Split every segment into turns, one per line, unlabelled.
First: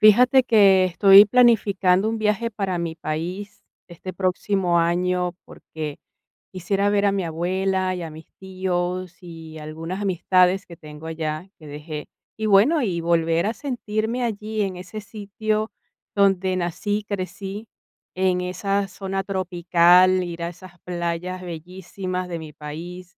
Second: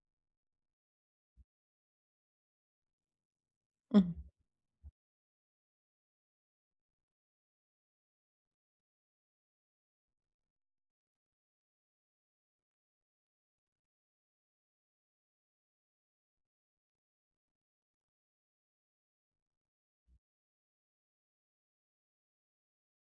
Fíjate que estoy planificando un viaje para mi país este
Ujú,
próximo año, porque quisiera ver a mi abuela y a mis tíos y algunas amistades que tengo allá, que dejé. Y bueno, y volver a sentirme allí en ese sitio donde nací, crecí, en esa zona tropical, ir a esas playas bellísimas de mi país,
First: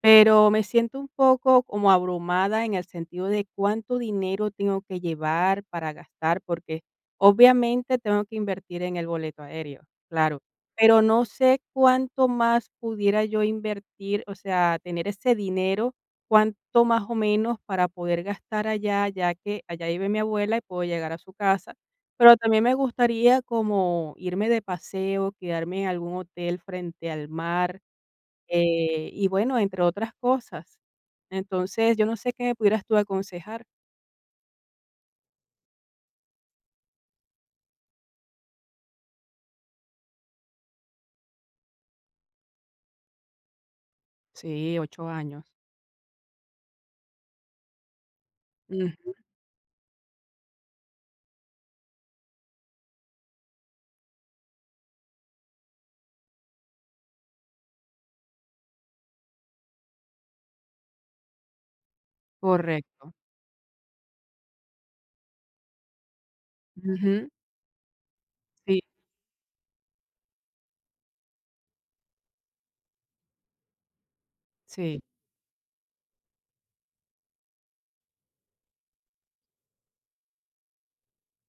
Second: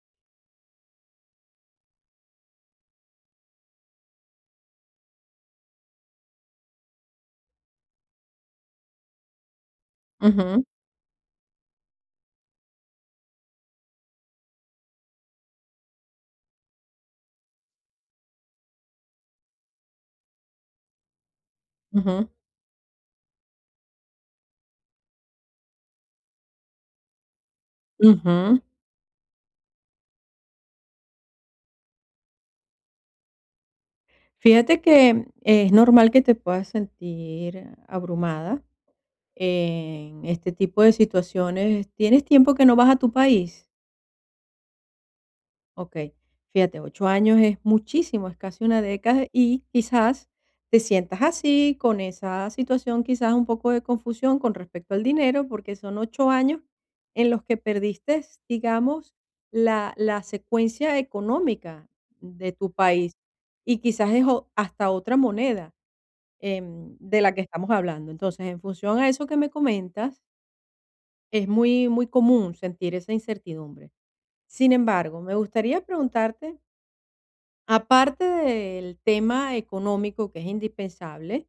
pero me siento un poco como abrumada en el sentido de cuánto dinero tengo que llevar para gastar, porque obviamente tengo que invertir en el boleto aéreo, claro,
ujú,
pero no sé cuánto más pudiera yo invertir, o sea, tener ese dinero, cuánto más o menos para poder gastar allá, ya que allá vive mi abuela y puedo llegar a su casa.
ujú.
Pero también me gustaría como irme de paseo, quedarme en algún hotel frente al mar y bueno, entre otras cosas. Entonces, yo no sé qué me pudieras tú aconsejar.
Fíjate que es normal que te puedas sentir abrumada en este tipo de situaciones. ¿Tienes tiempo que no vas a tu país?
Sí, 8 años.
Ok, fíjate, ocho años es muchísimo, es casi una
Ujú,
década y quizás te sientas así, con esa situación, quizás un poco de confusión con respecto al dinero, porque son ocho años en los que perdiste, digamos, la secuencia económica de tu país
correcto.
y quizás es hasta otra moneda de
Ujú,
la que estamos hablando. Entonces, en
sí,
función a eso que me comentas, es muy, muy común sentir esa incertidumbre. Sin
sí.
embargo, me gustaría preguntarte. Aparte del tema económico, que es indispensable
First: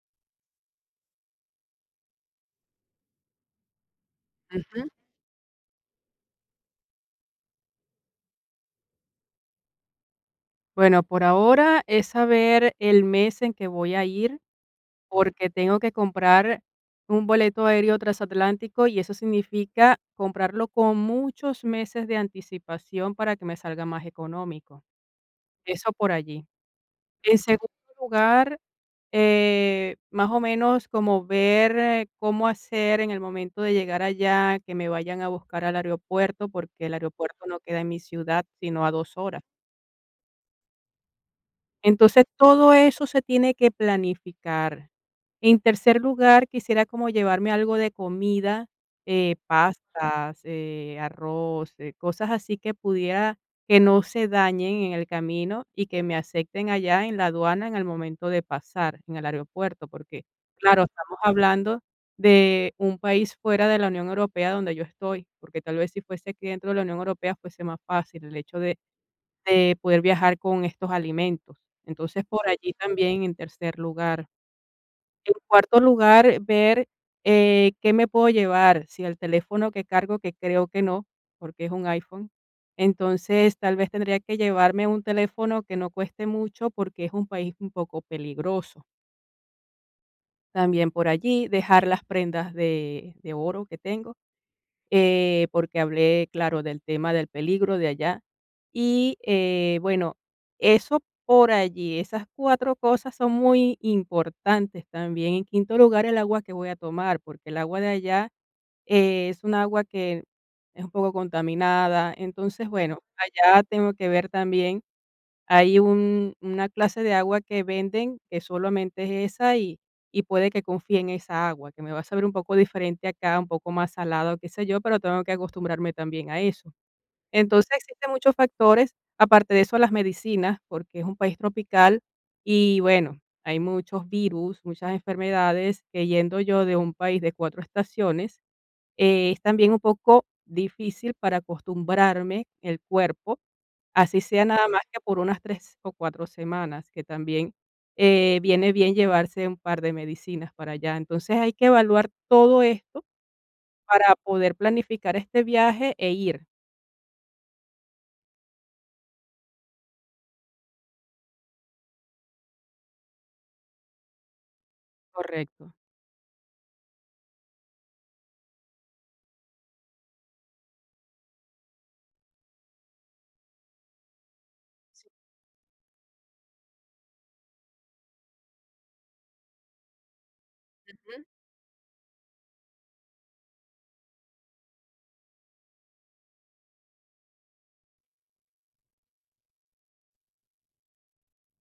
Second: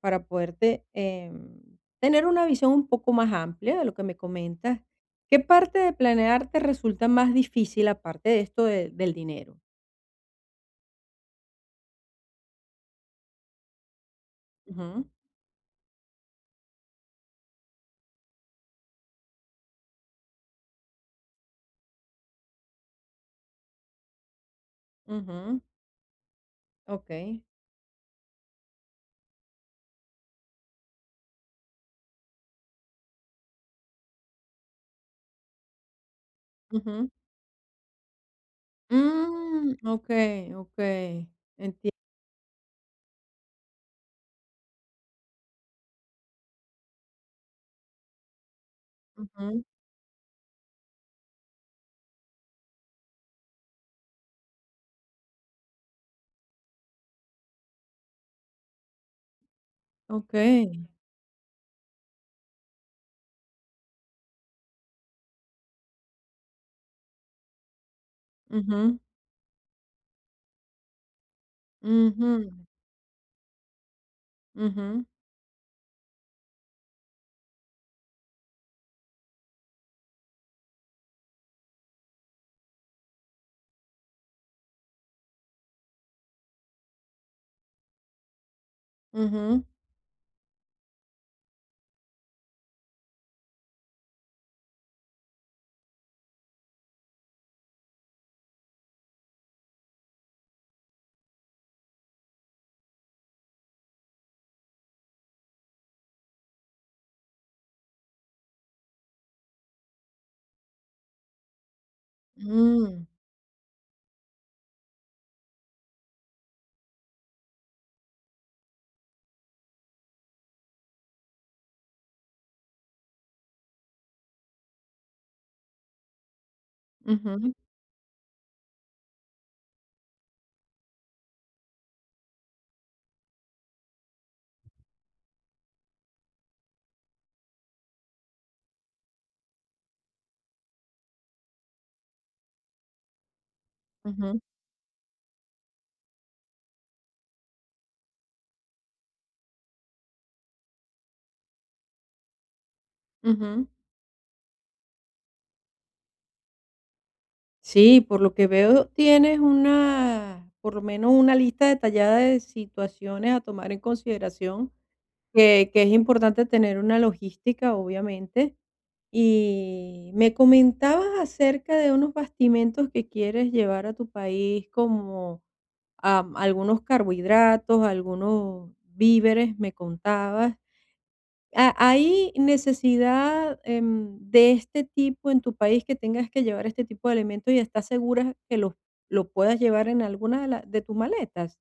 para poderte, tener una visión un poco más amplia de lo que me comentas,
Ujú.
¿qué parte de planear te resulta más difícil aparte de esto del dinero?
Bueno, por ahora es saber el mes en que voy a ir,
Ujú,
porque tengo que comprar un boleto aéreo transatlántico, y eso significa comprarlo con muchos meses de anticipación para que me salga más económico.
ujú,
Eso por allí. En
okey,
segundo lugar, más o menos como ver cómo hacer en el momento de llegar allá, que me vayan a buscar al aeropuerto, porque el
ujú.
aeropuerto no queda en mi ciudad, sino a 2 horas.
Mm, okey, okey, enti
Entonces, todo eso se tiene que planificar. En tercer lugar, quisiera como llevarme algo de comida,
ujú,
pastas, arroz, cosas así que pudiera, que no se dañen en el camino y que me acepten allá en la aduana en el momento de pasar en el aeropuerto, porque, claro,
okey,
estamos hablando de un país fuera de la Unión Europea donde yo estoy, porque tal vez si fuese aquí dentro de la Unión Europea fuese más fácil el hecho de
ujú,
de poder viajar con estos alimentos. Entonces,
ujú,
por allí también en tercer lugar.
ujú,
En cuarto lugar, ver, qué me puedo llevar, si el teléfono que cargo, que creo que no, porque es un iPhone. Entonces, tal vez tendría que llevarme un teléfono que no cueste mucho, porque es un país un poco peligroso.
ujú,
También por allí, dejar las prendas de oro que tengo, porque hablé, claro, del tema del peligro de allá. Y bueno, eso por allí, esas cuatro cosas son muy importantes también. En quinto lugar, el agua que voy a tomar, porque el agua de allá es un agua que es un poco contaminada. Entonces, bueno,
mm,
allá tengo que ver también hay un una clase de agua que venden, que solamente es esa, y puede que confíe en esa agua, que me va a saber un poco diferente acá, un poco más salado, qué sé yo, pero tengo que acostumbrarme también a eso.
ujú,
Entonces, existen muchos factores, aparte de eso, las medicinas, porque es un país tropical y, bueno, hay muchos virus, muchas enfermedades que yendo yo de un país de 4 estaciones, es también un poco difícil para acostumbrarme el cuerpo. Así
ujú,
sea nada más que por unas 3 o 4 semanas, que también, viene bien llevarse un par de medicinas para allá. Entonces, hay que evaluar todo esto
ujú.
para poder planificar este viaje e ir.
Sí, por lo que veo tienes una, por lo menos una lista detallada de situaciones a tomar en consideración,
Correcto.
que es importante tener una logística, obviamente. Y me comentabas acerca de unos bastimentos que quieres llevar a tu país,
Sí,
como algunos carbohidratos, algunos víveres, me contabas.
ujú.
¿Ha hay necesidad, de este tipo en tu país que tengas que llevar este tipo de elementos y estás segura que los lo puedas llevar en alguna de tus maletas?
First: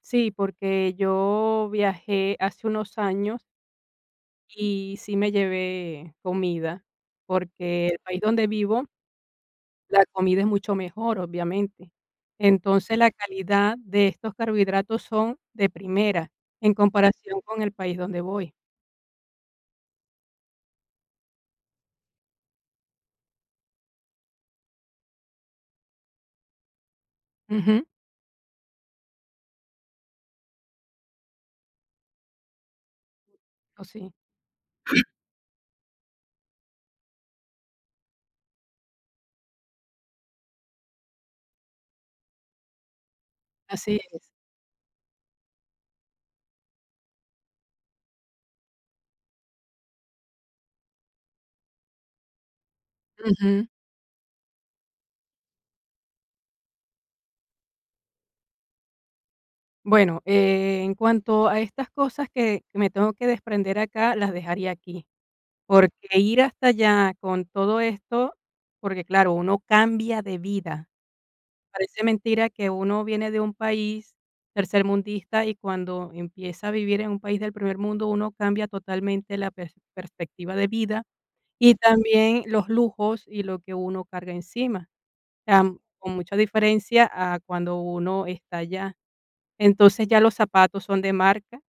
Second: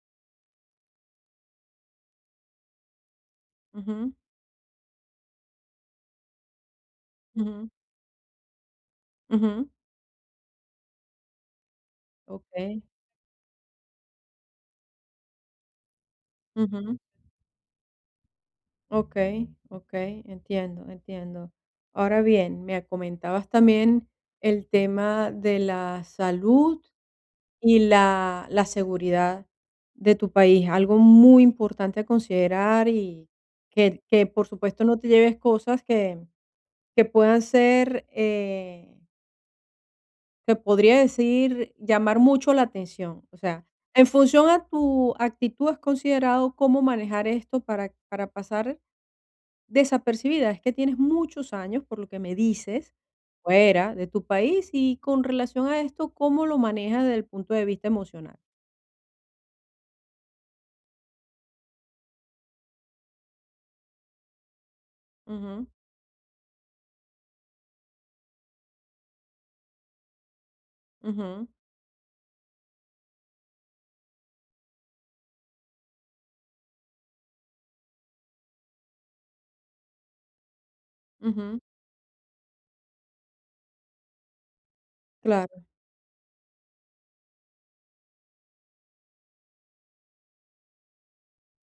Sí, porque yo viajé hace unos años
Ujú,
y sí me llevé comida,
ujú,
porque el país donde vivo,
ujú.
la comida es mucho mejor, obviamente.
Okey,
Entonces, la calidad de estos carbohidratos son de primera, en
ujú.
comparación con el país donde voy.
Okey, okey, entiendo, entiendo. Ahora bien, me comentabas también el tema de la salud y
Ujú,
la seguridad de tu país, algo muy importante a considerar y
o
que
sí,
que, por supuesto, no te lleves cosas que puedan ser, que podría decir, llamar mucho la atención. O sea,
así
en
es.
función a tu actitud, ¿has considerado cómo manejar esto para pasar desapercibida? Es que tienes muchos años, por lo que me dices,
Ujú.
fuera de tu país y con relación a esto, ¿cómo lo manejas desde el punto de vista emocional?
Bueno, en cuanto a estas cosas que me tengo que desprender acá, las dejaría aquí,
Ujú.
porque ir hasta allá con todo esto, porque claro, uno cambia de vida.
Ujú,
Parece mentira que uno viene de un país tercermundista y cuando empieza a vivir en un país del primer mundo, uno cambia totalmente la perspectiva de vida
ujú,
y también los lujos y lo que uno carga encima,
claro.
con mucha diferencia a cuando uno está allá. Entonces, ya los zapatos son de marca,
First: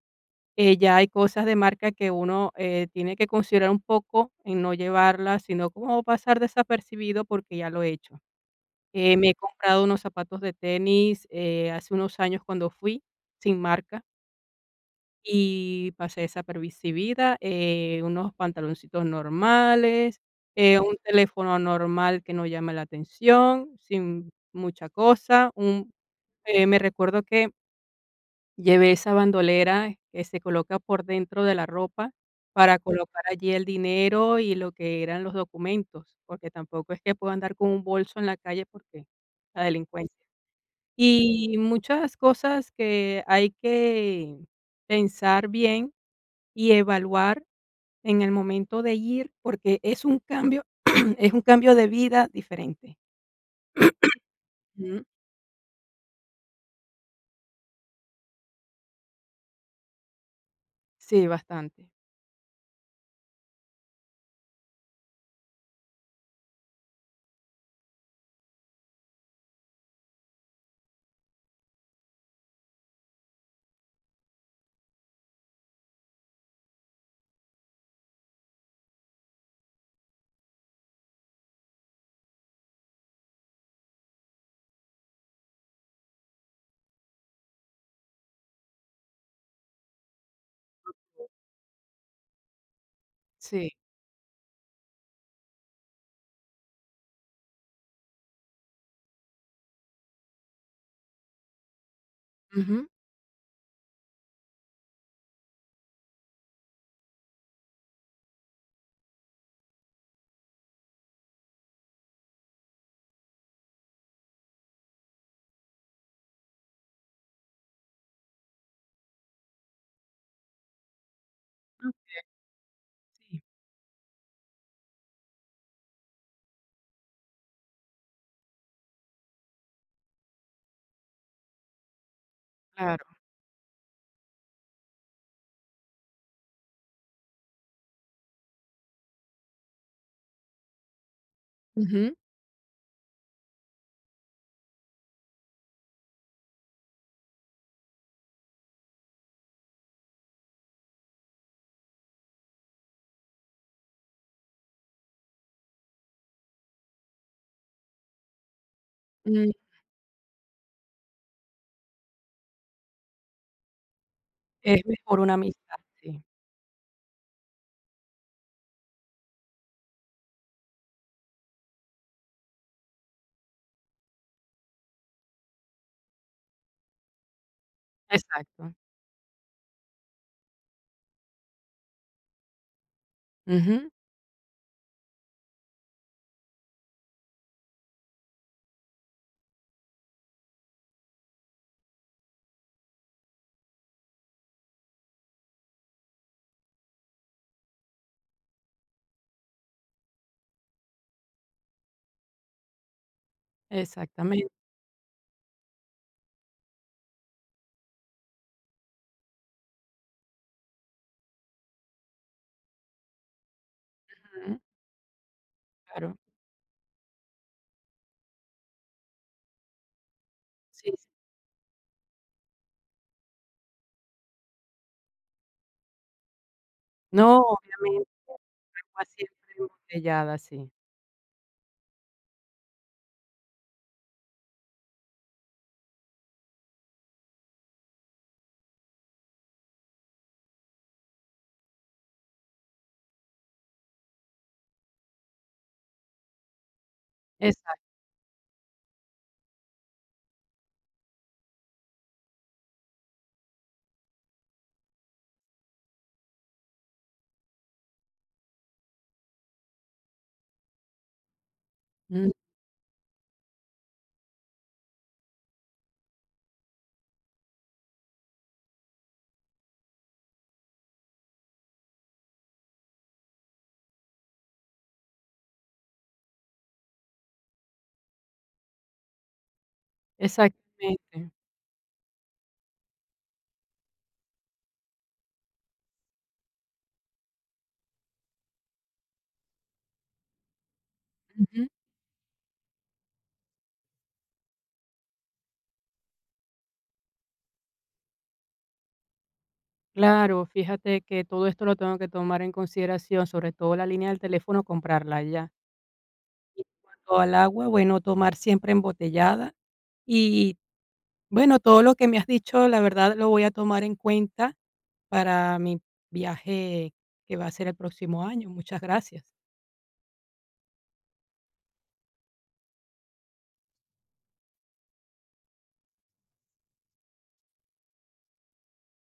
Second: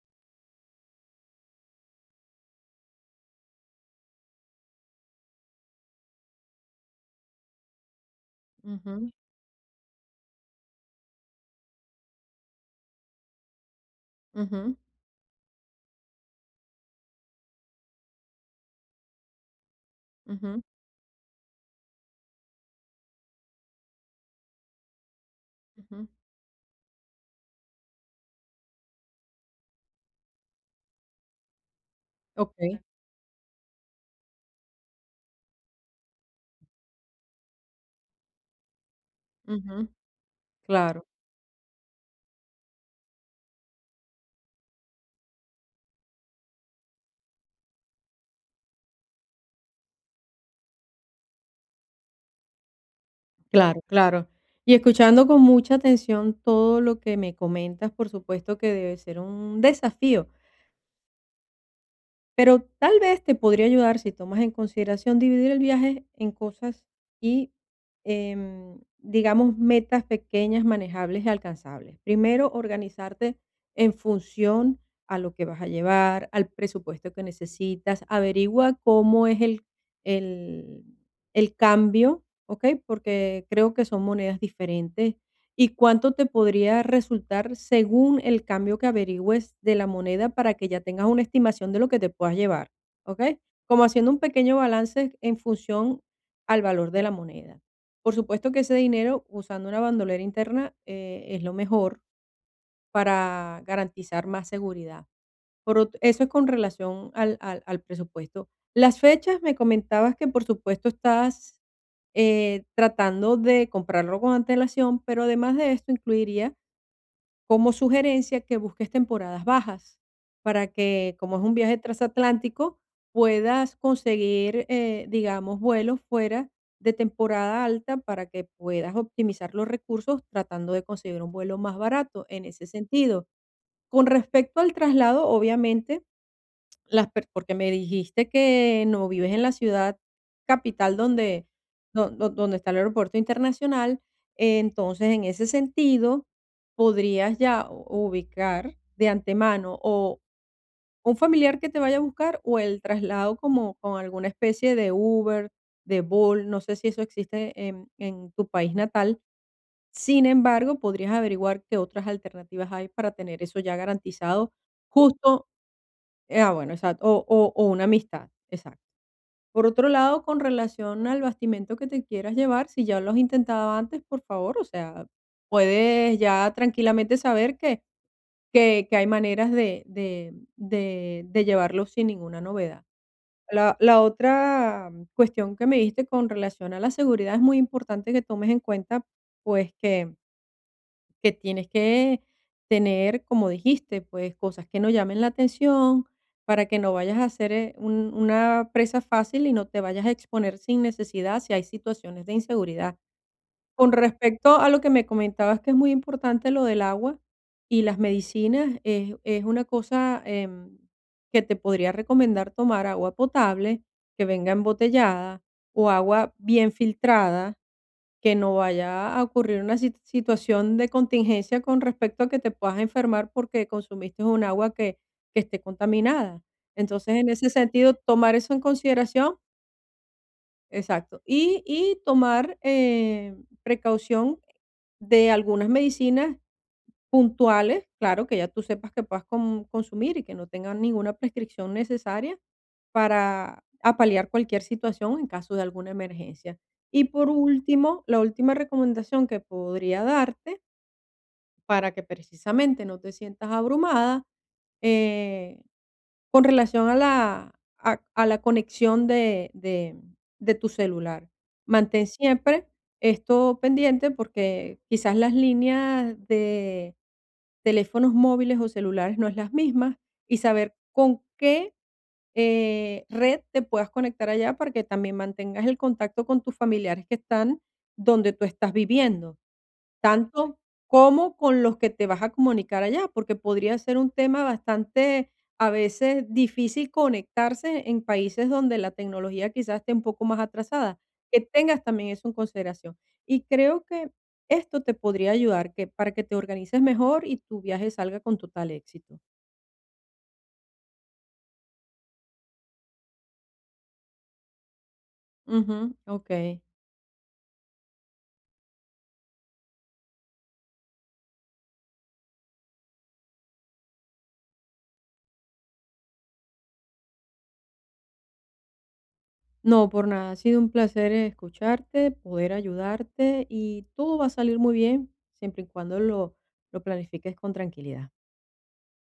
ya hay cosas de marca que uno, tiene que considerar un poco en no llevarlas, sino como pasar desapercibido porque ya lo he hecho.
Ujú,
Me he comprado unos zapatos de tenis, hace unos años cuando fui, sin marca,
ujú,
y pasé desapercibida, unos pantaloncitos normales,
ujú,
un teléfono normal que no llama la atención, sin mucha cosa. un
ujú.
eh, me recuerdo que llevé esa bandolera que se coloca por dentro de la ropa para
Okey.
colocar allí el dinero y lo que eran los documentos, porque tampoco es que pueda andar con un bolso en la calle porque la
Ujú,
delincuencia.
claro.
Y muchas cosas que hay que pensar bien y evaluar en el momento de ir, porque es un cambio es un cambio de vida diferente.
Claro, claro. Y
Ujú.
escuchando con mucha atención todo lo que me comentas, por supuesto que debe ser un desafío.
Sí, bastante.
Pero tal vez te podría ayudar si tomas en consideración dividir el viaje en cosas y, digamos, metas pequeñas, manejables y alcanzables. Primero, organizarte en función a lo que vas a llevar, al presupuesto que necesitas. Averigua cómo es el, el cambio, ¿ok? Porque creo que son monedas diferentes. ¿Y cuánto te podría resultar según el cambio que averigües de la moneda para que ya tengas una estimación de lo que te puedas llevar? ¿Ok?
Sí.
Como haciendo un pequeño balance en función al valor de la moneda. Por supuesto que ese dinero, usando una bandolera interna, es lo mejor
Ujú.
para garantizar más seguridad. Por ot eso es con relación al presupuesto. Las fechas, me comentabas que, por supuesto, estás, tratando de comprarlo con antelación, pero además de esto, incluiría como sugerencia que busques temporadas bajas para que, como es un viaje transatlántico,
Sí,
puedas conseguir, digamos, vuelos fuera de temporada alta para que puedas optimizar los recursos tratando de conseguir un vuelo más barato en ese
claro.
sentido. Con respecto al traslado, obviamente las per porque me dijiste que no vives en la ciudad capital donde do
Ujú.
do donde está el aeropuerto internacional, entonces, en ese sentido, podrías ya u ubicar de antemano o un familiar que te vaya a buscar o el traslado como con alguna especie de Uber, de Bolt, no sé si eso existe en tu país natal.
Mm,
Sin embargo, podrías averiguar qué otras alternativas hay para tener eso ya garantizado,
es mejor una
justo
amistad, sí.
bueno, exacto, o una amistad, exacto. Por otro lado, con relación al bastimento que te quieras llevar, si ya lo has intentado antes, por favor, o sea, puedes ya tranquilamente saber que
Exacto.
que hay maneras de llevarlo sin ninguna novedad. La
Ujú.
la otra cuestión que me diste con relación a la seguridad es muy importante que tomes en cuenta, pues, que tienes que tener, como dijiste, pues cosas que no llamen la atención para que no vayas a ser una presa fácil y no te vayas a exponer sin necesidad si hay situaciones de inseguridad. Con
Exactamente.
respecto a lo que me comentabas, que es muy importante lo del agua y las medicinas, es una cosa que te podría recomendar tomar agua potable, que venga
Ujú.
embotellada o
Claro.
agua bien filtrada que no vaya a ocurrir una situación de
Sí, sí.
contingencia con respecto a que te puedas enfermar porque consumiste un agua que esté contaminada. Entonces, en
No,
ese sentido,
obviamente,
tomar eso en
agua siempre
consideración.
embotellada, sí.
Exacto. Y tomar precaución de algunas medicinas puntuales, claro, que ya tú sepas que puedas consumir y que no tengan ninguna prescripción necesaria para apalear cualquier situación en caso de alguna emergencia. Y por
Exacto.
último, la última recomendación que podría darte para que precisamente no te sientas abrumada, eh, con relación a la conexión de tu celular. Mantén
Mm,
siempre esto pendiente porque quizás las líneas de teléfonos móviles o celulares no es las mismas y saber con qué red te puedas conectar allá para que también mantengas el contacto con tus familiares que están donde tú estás viviendo tanto
exactamente.
como con los que te vas a comunicar allá, porque podría ser un tema bastante, a veces, difícil conectarse en países donde la tecnología quizás esté un poco más atrasada, que
Ujú.
tengas también eso en consideración. Y creo que esto te podría ayudar que para que te organices mejor y tu viaje salga con total éxito.
Claro, fíjate que todo esto lo tengo que tomar en consideración, sobre todo la línea del teléfono, comprarla ya.
Ujú, okey.
Y en cuanto al agua, bueno, tomar siempre embotellada. Y bueno, todo lo que me has dicho, la verdad, lo voy a tomar en cuenta para mi viaje que va a ser el próximo año. Muchas gracias.
No, por nada, ha sido un placer escucharte, poder ayudarte y todo va a salir muy bien, siempre y cuando lo planifiques con tranquilidad.